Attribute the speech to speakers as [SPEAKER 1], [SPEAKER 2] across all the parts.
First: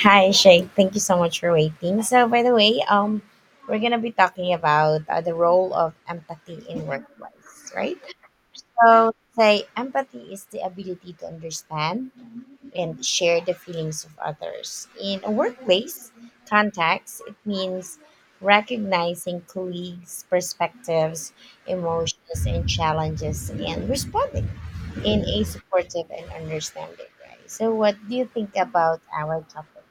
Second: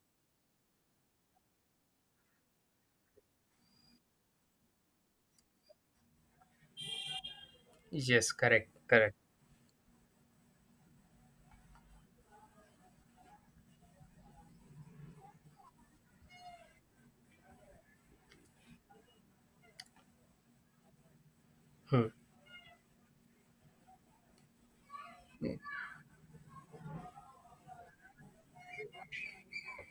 [SPEAKER 1] Hi, Shay. Thank you so much for waiting. So, by the way, we're gonna be talking about the role of empathy in workplace, right?
[SPEAKER 2] Yes, correct,
[SPEAKER 1] So,
[SPEAKER 2] correct.
[SPEAKER 1] say empathy is the ability to understand and share the feelings of others. In a workplace context, it means recognizing colleagues' perspectives,
[SPEAKER 2] Hmm.
[SPEAKER 1] emotions, and challenges, and responding in a supportive and understanding way. So, what do you think about our topic?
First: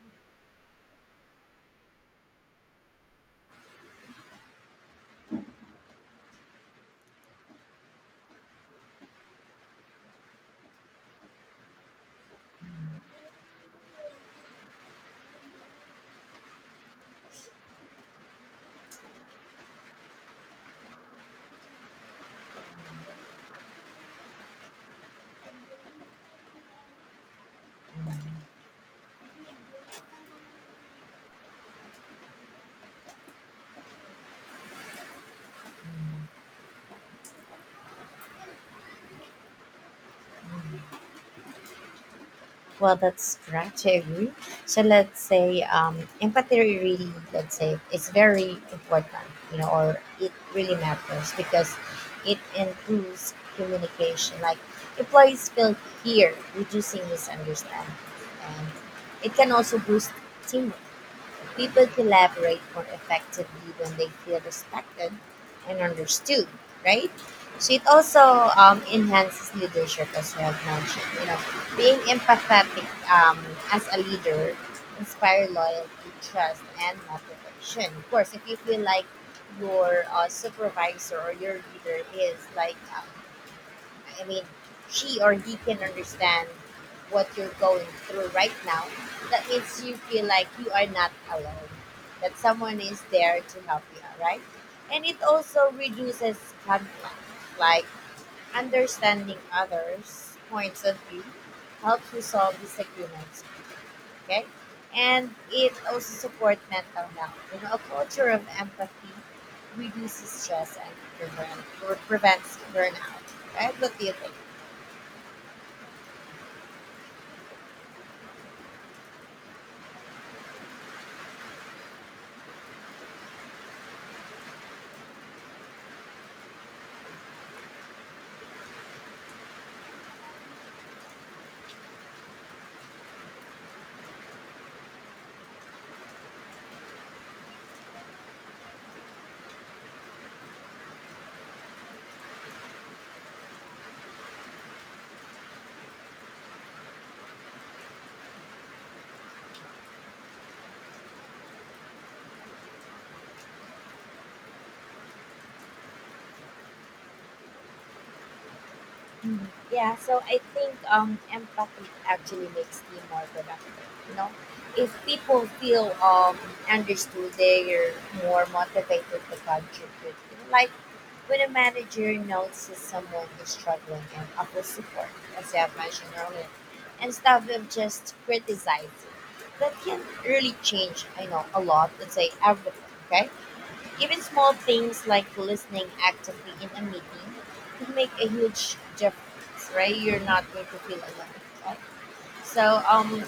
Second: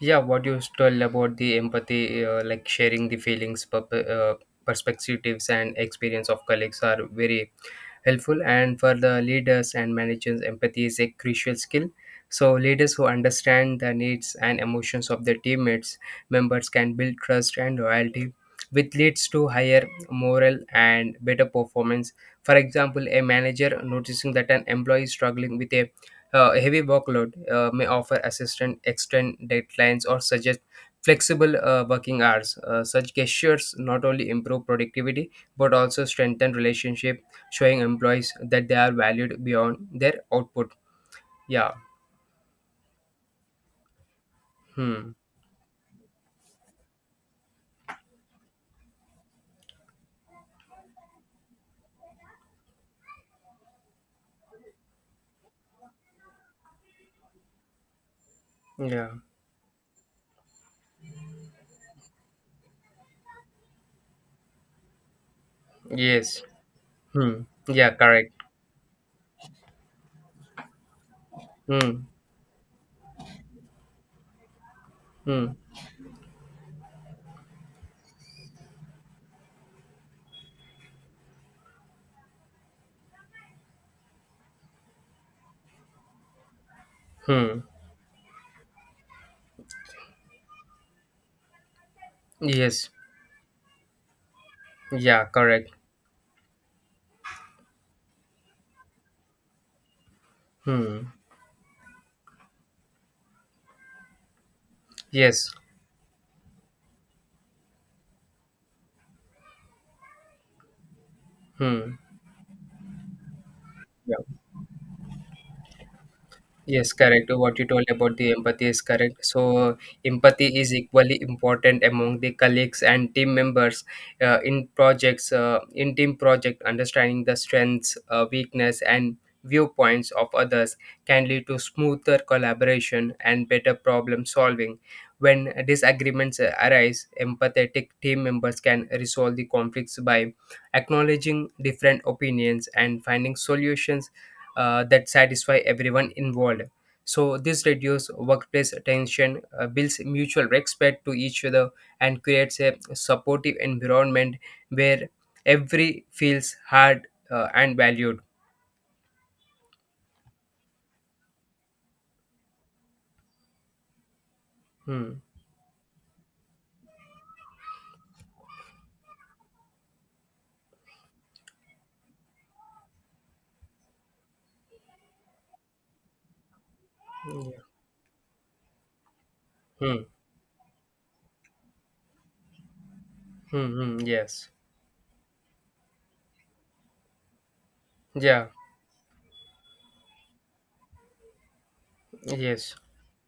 [SPEAKER 2] Yeah, what you told about the empathy, like sharing the feelings, perspectives, and experience of colleagues are very helpful. And for the leaders and managers, empathy is a crucial skill. So, leaders who understand the needs and emotions of their teammates members can build trust and loyalty, which leads to higher morale and better performance. For example, a manager noticing that an employee is struggling with a heavy workload may offer assistance, extend deadlines or suggest flexible working hours. Such gestures not only improve productivity but also strengthen relationship, showing employees that they are valued beyond their output. Yeah.
[SPEAKER 1] Well, that's correct. I agree. So
[SPEAKER 2] Hmm.
[SPEAKER 1] let's say empathy really, let's say, it's very important, you know, or it really matters because it improves communication. Like employees feel here, reducing misunderstanding, and
[SPEAKER 2] Yeah.
[SPEAKER 1] it can also boost teamwork. People collaborate more effectively when they feel respected and
[SPEAKER 2] Yes.
[SPEAKER 1] understood, right?
[SPEAKER 2] Hmm.
[SPEAKER 1] So it
[SPEAKER 2] Yeah.
[SPEAKER 1] also
[SPEAKER 2] Correct.
[SPEAKER 1] enhances leadership, as you have mentioned. You know, being
[SPEAKER 2] Hmm.
[SPEAKER 1] empathetic as a leader
[SPEAKER 2] Hmm.
[SPEAKER 1] inspire loyalty, trust, and motivation. Of course, if you feel like your supervisor or your leader is like I mean, she or he can understand what you're
[SPEAKER 2] Hmm.
[SPEAKER 1] going through right now, that makes you feel like you are not alone, that someone
[SPEAKER 2] Yes.
[SPEAKER 1] is there to help you, right? And it
[SPEAKER 2] Yeah. Correct.
[SPEAKER 1] also reduces conflict, like understanding others' points of
[SPEAKER 2] Hmm.
[SPEAKER 1] view helps you solve disagreements, okay? And
[SPEAKER 2] Yes.
[SPEAKER 1] it also supports mental health. You know, a culture of empathy reduces stress and
[SPEAKER 2] Hmm.
[SPEAKER 1] prevents burnout, right? What do you
[SPEAKER 2] Yeah.
[SPEAKER 1] think?
[SPEAKER 2] Yes, correct. What you told about the empathy is correct. So, empathy is equally important among the colleagues and team members in projects, in team project, understanding the strengths, weakness, and viewpoints of others can lead to smoother collaboration and better problem solving. When disagreements arise, empathetic team members can resolve the conflicts by acknowledging different opinions and finding solutions that satisfy everyone involved. So this reduces workplace tension, builds mutual respect to each other, and creates a supportive environment where every feels heard and valued.
[SPEAKER 1] Mhm. Yeah, so I think empathy actually makes you more productive. You know, if
[SPEAKER 2] Hmm.
[SPEAKER 1] people feel understood, they're more motivated to contribute. You know, like when a manager notices someone is struggling and offers support, as I have mentioned earlier, instead
[SPEAKER 2] Yeah.
[SPEAKER 1] of just criticizing, that can
[SPEAKER 2] Hmm.
[SPEAKER 1] really change. I know a lot. Let's say everything. Okay,
[SPEAKER 2] Hmm. hmm.
[SPEAKER 1] even
[SPEAKER 2] Yes.
[SPEAKER 1] small things like listening actively in a meeting can make a
[SPEAKER 2] Yeah.
[SPEAKER 1] huge difference, right? You're not going to feel alone. Right?
[SPEAKER 2] Yes.
[SPEAKER 1] So,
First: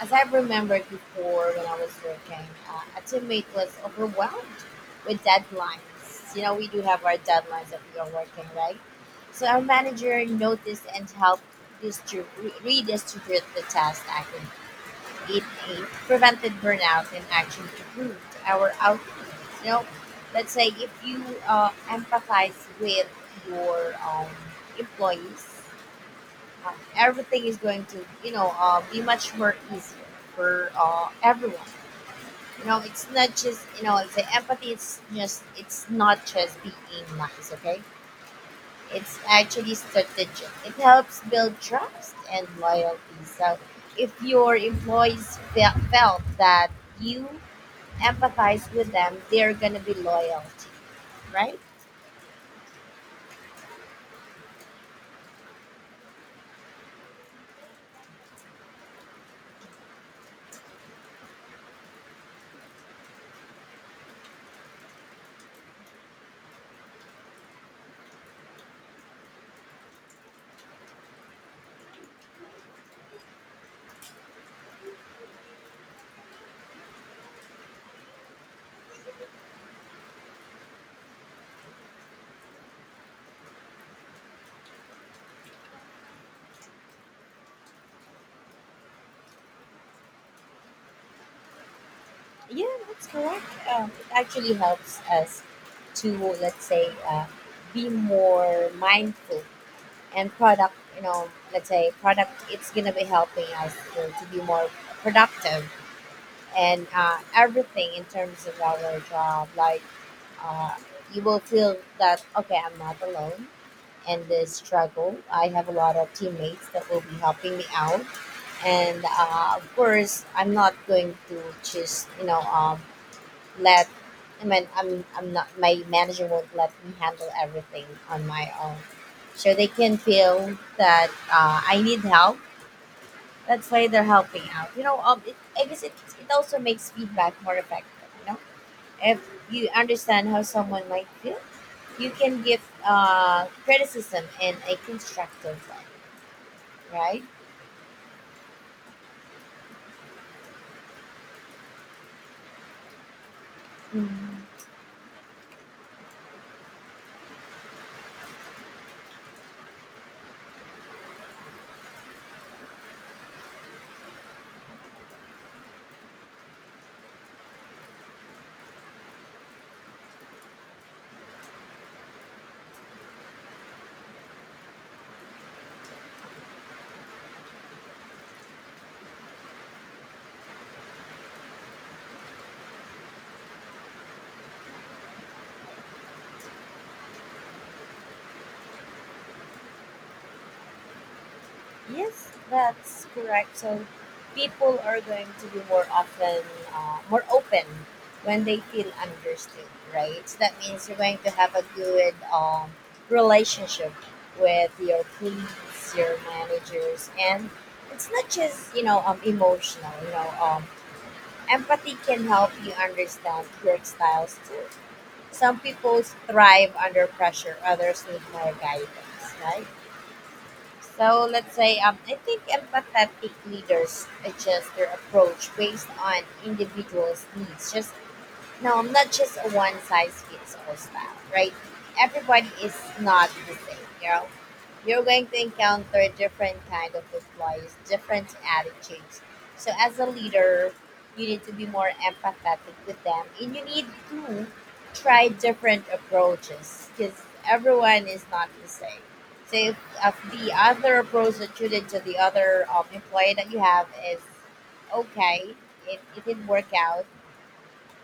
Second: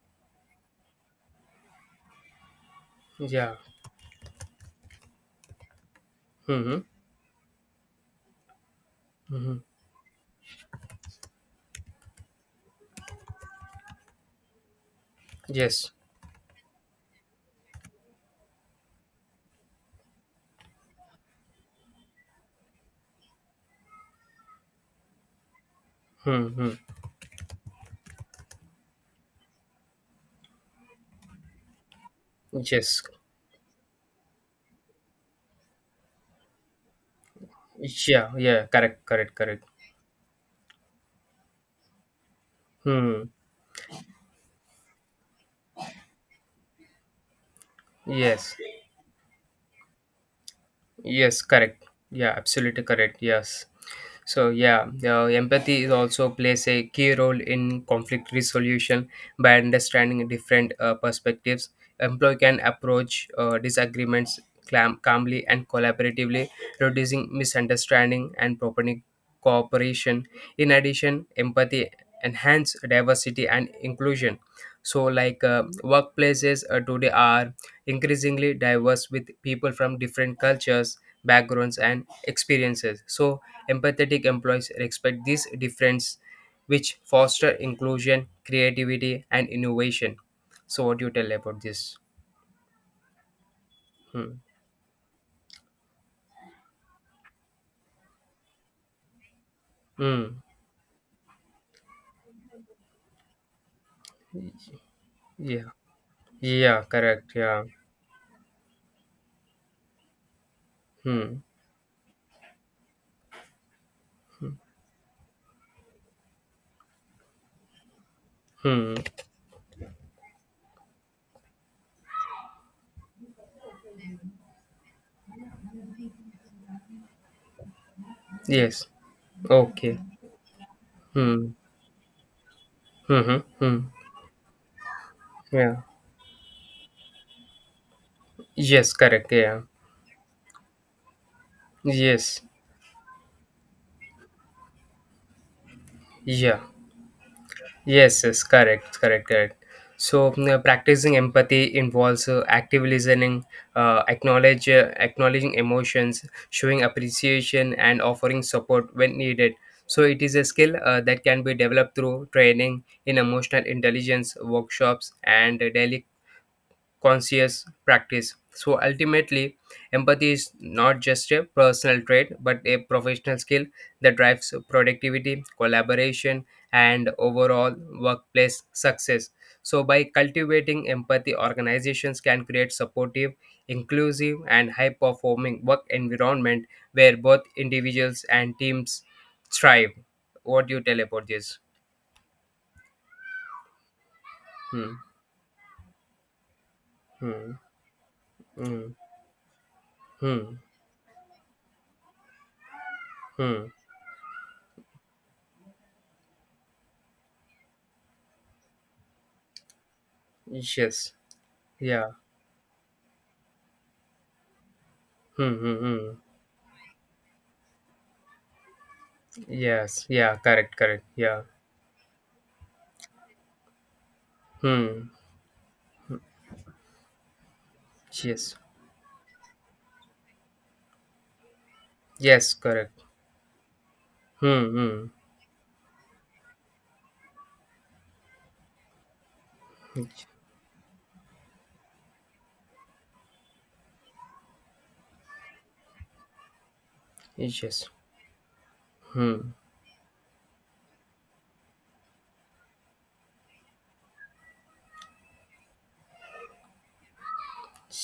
[SPEAKER 1] as I remembered before when I was working, a teammate
[SPEAKER 2] Yeah.
[SPEAKER 1] was overwhelmed with deadlines. You know,
[SPEAKER 2] Hmm.
[SPEAKER 1] we
[SPEAKER 2] Hmm.
[SPEAKER 1] do have our deadlines that we are working, right? So
[SPEAKER 2] Hmm.
[SPEAKER 1] our manager noticed and helped distrib- redistribute the task accurately. It A,
[SPEAKER 2] Yes.
[SPEAKER 1] prevented burnout and actually improved our output. You know, let's say if you empathize with your employees,
[SPEAKER 2] Hmm. hmm.
[SPEAKER 1] everything is going to, you know, be much more easier for everyone. You know,
[SPEAKER 2] Yes.
[SPEAKER 1] it's not just, you know, let's say empathy, it's just, it's not just being nice, okay?
[SPEAKER 2] Yeah. Yeah. Correct.
[SPEAKER 1] It's
[SPEAKER 2] Correct. Correct.
[SPEAKER 1] actually strategic. It helps build trust and
[SPEAKER 2] Hmm.
[SPEAKER 1] loyalty. So if your employees felt that you
[SPEAKER 2] Yes.
[SPEAKER 1] empathize with them, they're going to be loyal to you,
[SPEAKER 2] Yes,
[SPEAKER 1] right?
[SPEAKER 2] correct. Yeah, absolutely correct. Yes. So yeah, empathy is also plays a key role in conflict resolution by understanding different perspectives. Employee can approach disagreements calmly and collaboratively, reducing misunderstanding and prompting cooperation. In addition, empathy enhance diversity and inclusion. So, like workplaces today are increasingly diverse with people from different cultures, backgrounds, and experiences. So, empathetic employees respect this difference, which foster inclusion, creativity, and innovation. So, what do you tell about this?
[SPEAKER 1] Yeah, that's correct. It
[SPEAKER 2] Hmm.
[SPEAKER 1] actually helps us to, let's say, be more mindful and
[SPEAKER 2] Hmm.
[SPEAKER 1] product, you know, let's say product, it's going to be helping us to be more
[SPEAKER 2] Yeah.
[SPEAKER 1] productive
[SPEAKER 2] Yeah.
[SPEAKER 1] and
[SPEAKER 2] Correct. Yeah.
[SPEAKER 1] everything in terms of our job, like uh, you will
[SPEAKER 2] Hmm.
[SPEAKER 1] feel that okay, I'm not alone in this struggle. I have a lot of teammates that will be helping me out,
[SPEAKER 2] Hmm.
[SPEAKER 1] and of course I'm not going to just, you know, let I mean I'm not, my manager won't let me handle everything on my own,
[SPEAKER 2] Yes.
[SPEAKER 1] so they can
[SPEAKER 2] Okay.
[SPEAKER 1] feel that
[SPEAKER 2] Hmm.
[SPEAKER 1] I need help.
[SPEAKER 2] Mhm. Hmm.
[SPEAKER 1] That's
[SPEAKER 2] hmm.
[SPEAKER 1] why they're helping out, you know, I
[SPEAKER 2] Yeah.
[SPEAKER 1] guess it also makes feedback more effective. You know,
[SPEAKER 2] Yes.
[SPEAKER 1] if
[SPEAKER 2] Correct. Yeah.
[SPEAKER 1] you understand how someone might feel, you
[SPEAKER 2] Yes.
[SPEAKER 1] can give criticism in a constructive way,
[SPEAKER 2] Yeah.
[SPEAKER 1] right?
[SPEAKER 2] Yes. Yes. Correct. Correct. Correct. So practicing empathy involves active listening,
[SPEAKER 1] Mm.
[SPEAKER 2] acknowledge acknowledging emotions, showing appreciation, and offering support when needed. So it is a skill that can be developed through training in emotional intelligence workshops and daily conscious practice. So ultimately, empathy is not just a personal trait, but a professional skill that drives productivity, collaboration, and overall workplace success. So, by cultivating empathy, organizations can create supportive, inclusive, and high performing work environment where both individuals and teams thrive. What do you tell about this?
[SPEAKER 1] Yes, that's correct. So people
[SPEAKER 2] Hmm.
[SPEAKER 1] are going to be more often, more
[SPEAKER 2] Hmm.
[SPEAKER 1] open when they feel
[SPEAKER 2] Hmm.
[SPEAKER 1] understood, right? So that
[SPEAKER 2] Hmm.
[SPEAKER 1] means you're going to have a good
[SPEAKER 2] Hmm.
[SPEAKER 1] relationship with your colleagues, your managers, and it's not just, you know, emotional. You know,
[SPEAKER 2] Yes.
[SPEAKER 1] empathy
[SPEAKER 2] Yeah.
[SPEAKER 1] can help you understand work styles too.
[SPEAKER 2] Hmm,
[SPEAKER 1] Some
[SPEAKER 2] hmm,
[SPEAKER 1] people
[SPEAKER 2] hmm.
[SPEAKER 1] thrive under pressure, others need more guidance, right?
[SPEAKER 2] Yes, yeah, correct, correct.
[SPEAKER 1] So
[SPEAKER 2] Yeah.
[SPEAKER 1] let's say I think empathetic leaders adjust their
[SPEAKER 2] Hmm.
[SPEAKER 1] approach based on individuals' needs, just
[SPEAKER 2] Yes.
[SPEAKER 1] no, I'm not just a one size fits all style, right? Everybody
[SPEAKER 2] Yes,
[SPEAKER 1] is
[SPEAKER 2] correct.
[SPEAKER 1] not the same, you know.
[SPEAKER 2] Hmm,
[SPEAKER 1] You're
[SPEAKER 2] hmm.
[SPEAKER 1] going to encounter different kind of employees, different attitudes. So as a leader, you need to be more empathetic with them and you need to try different approaches because
[SPEAKER 2] Yes.
[SPEAKER 1] everyone is not the same.
[SPEAKER 2] Hmm.
[SPEAKER 1] So if the other approach that you did to the other employee that you have is okay, it didn't work out,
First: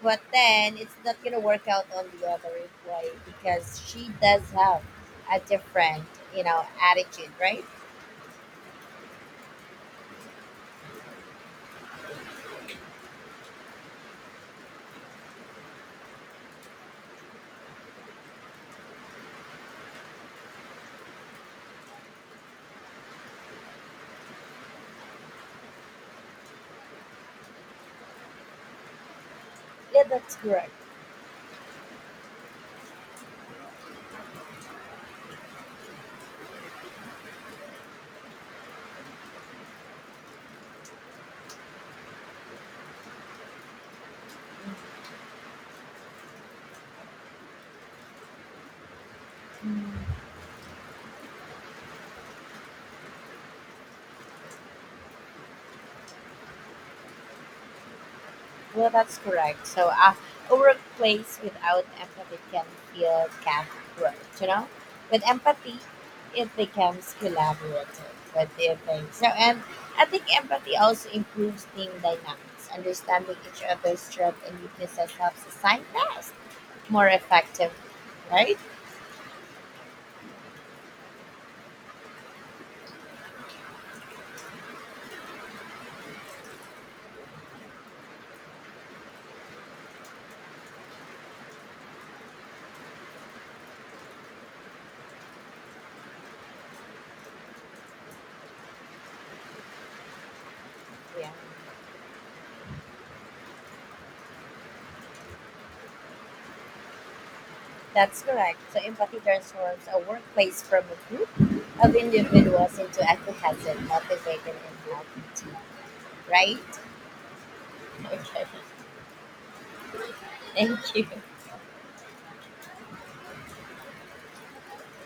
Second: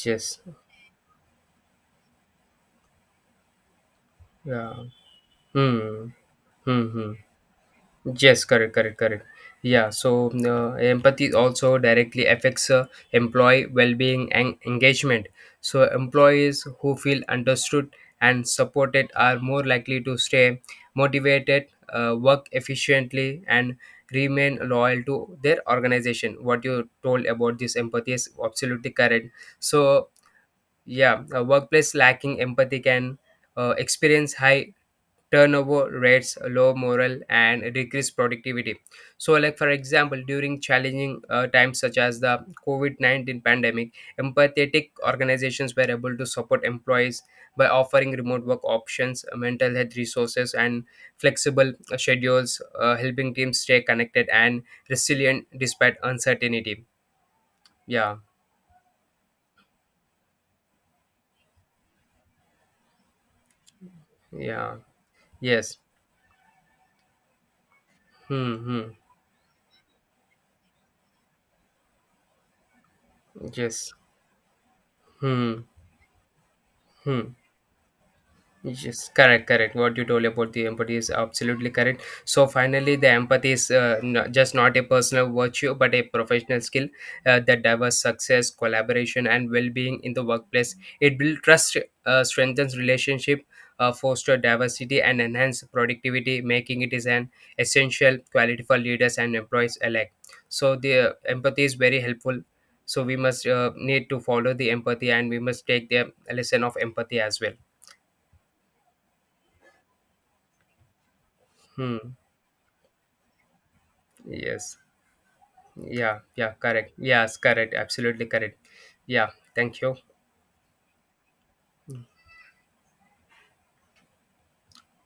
[SPEAKER 1] but
[SPEAKER 2] Yes.
[SPEAKER 1] then it's not gonna work out on the other employee because she does have
[SPEAKER 2] Yeah.
[SPEAKER 1] a different,
[SPEAKER 2] Hmm.
[SPEAKER 1] you know,
[SPEAKER 2] Hmm. hmm.
[SPEAKER 1] attitude, right?
[SPEAKER 2] Yes, correct, correct, correct. Yeah, so empathy also directly affects employee well-being and engagement. So employees who feel understood and supported are more likely to stay motivated, work efficiently, and remain loyal to their organization. What you told about this empathy is absolutely correct.
[SPEAKER 1] Yeah,
[SPEAKER 2] So
[SPEAKER 1] that's correct.
[SPEAKER 2] yeah, a workplace lacking empathy can experience high turnover rates, low morale, and decreased productivity. So, like for example, during challenging times such as the COVID 19 pandemic, empathetic organizations were able to support employees by offering remote work options, mental health
[SPEAKER 1] Mm,
[SPEAKER 2] resources, and flexible schedules, helping teams stay connected and resilient despite uncertainty. Yeah,
[SPEAKER 1] well, that's correct. So a workplace without empathy can feel cutthroat, you know.
[SPEAKER 2] yeah,
[SPEAKER 1] With empathy,
[SPEAKER 2] yes.
[SPEAKER 1] it becomes collaborative. What
[SPEAKER 2] Hmm.
[SPEAKER 1] do you
[SPEAKER 2] hmm.
[SPEAKER 1] think? So, and I think empathy also improves team dynamics. Understanding each
[SPEAKER 2] Yes.
[SPEAKER 1] other's strengths and weaknesses helps
[SPEAKER 2] Hmm.
[SPEAKER 1] assign tasks more
[SPEAKER 2] Hmm.
[SPEAKER 1] effective, right?
[SPEAKER 2] Yes, yes, correct, correct. What you told about the empathy is absolutely correct. So finally, the empathy is just not a personal virtue, but a professional skill that delivers success, collaboration, and well-being in the workplace. It builds trust, strengthens relationship, foster diversity, and enhance productivity, making it is an essential quality for leaders and employees alike. So the
[SPEAKER 1] Yeah.
[SPEAKER 2] empathy is very helpful. So we must need to follow the empathy, and we must take the lesson of empathy as well.
[SPEAKER 1] That's correct. So empathy transforms a workplace from a group of
[SPEAKER 2] Hmm.
[SPEAKER 1] individuals into a cohesive, motivated,
[SPEAKER 2] Yes.
[SPEAKER 1] and healthy team.
[SPEAKER 2] Yeah. Yeah.
[SPEAKER 1] Right?
[SPEAKER 2] Correct. Yes. Correct. Absolutely correct.
[SPEAKER 1] Okay.
[SPEAKER 2] Yeah. Thank you.
[SPEAKER 1] Thank you.